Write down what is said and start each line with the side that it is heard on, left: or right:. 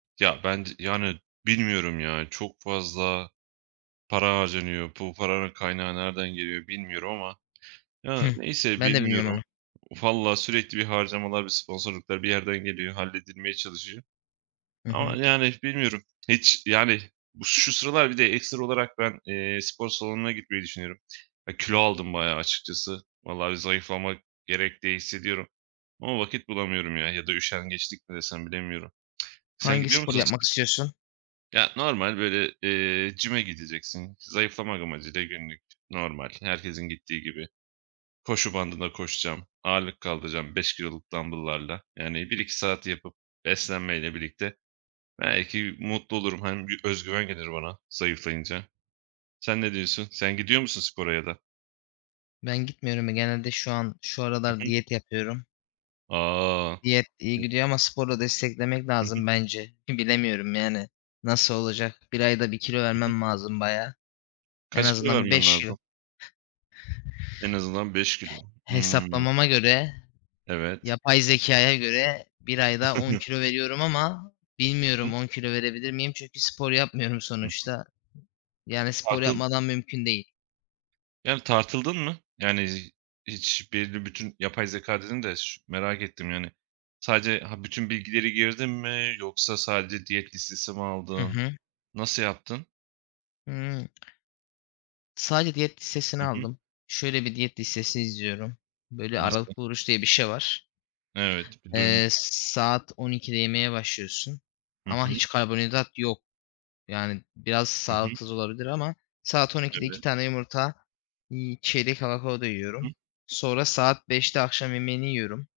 right: Ya, ben d yani, bilmiyorum ya. Çok fazla para harcanıyor. Bu paranın kaynağı nereden geliyor bilmiyorum ama Ya,
left: Hıh.
right: neyse
left: Ben de bilmiyorum onu.
right: bilmiyorum. Valla sürekli bir harcamalar ve sponsorluklar bir yerden geliyor. Halledilmeye çalışıyor
left: I
right: ama,
left: hı.
right: yani, bilmiyorum. Hiç, yani, bu şu sıralar bir de ekstra olarak ben, eee, spor salonuna gitmeyi düşünüyorum. Ya, kilo aldım bayağı açıkçası. Vallahi zayıflamak gerek, diye hissediyorum ama vakit bulamıyorum, ya. Ya da üşengeçlik mi desem? Bilemiyorum. Sen
left: Hangi
right: gidiyor
left: sporu
right: musun
left: yapmak
right: spo
left: istiyorsun?
right: Ya, normal, böyle, eee, gym'e gideceksin zayıflamak amacıyla günlük. Normal, herkesin gittiği gibi koşu bandında koşacağım. Ağırlık kaldıracağım, 5 kiloluk dambıllarla. Yani, 1-2 saat yapıp beslenmeyle birlikte belki mutlu olurum. Hani, bir özgüven gelir bana zayıflayınca. Sen ne diyorsun? Sen gidiyor musun spora ya da?
left: Ben gitmiyorum. Ya, genelde şu an şu
right: Hı
left: aralar
right: hı.
left: diyet yapıyorum.
right: A!
left: Diyet iyi
right: [unintelligible]
left: gidiyor ama sporla desteklemek
right: Hı hı.
left: lazım bence. Bilemiyorum, yani, nasıl olacak? 1 ayda 1 kilo
right: Hı hı.
left: vermem lazım bayağı. En
right: Kaç kilo
left: azından bir
right: vermen
left: 5 kilo.
right: lazım? En azından 5 kilo. Hıı.
left: Hesaplamama göre,
right: Evet.
left: yapay zekâya göre bir ayda 10 kilo veriyorum ama
right: Hı hı.
left: bilmiyorum 10 kilo verebilir miyim? Çünkü spor yapmıyorum
right: Hı hı.
left: sonuçta. Yani, spor
right: Tartıl
left: yapmadan mümkün değil.
right: Yani, tartıldın mı? Yani, z hiç belli bütün yapay zekâ dedin de, şi merak ettim, yani. Sadece Ha, bütün bilgileri girdin mi yoksa sadece diyet listesi mi
left: Hı
right: aldın?
left: hı.
right: Nasıl yaptın?
left: Hıı. Sadece diyet listesini
right: Hı hı.
left: aldım. Şöyle bir diyet listesi izliyorum: Böyle
right: Nasıl?
left: aralıklı oruç diye bir şey var.
right: Evet, bir
left: Eee,
right: duymuştum.
left: s saat 12.00'de yemeye başlıyorsun
right: Hı
left: ama
right: hı.
left: hiç karbonhidrat yok. Yani, biraz
right: Hı hı.
left: sağlıksız olabilir ama saat 12.00'de 2
right: Evet.
left: tane yumurta, iii, çeyrek avokado
right: Hı hı.
left: yiyorum. Sonra saat 17.00'de akşam yemeğini yiyorum.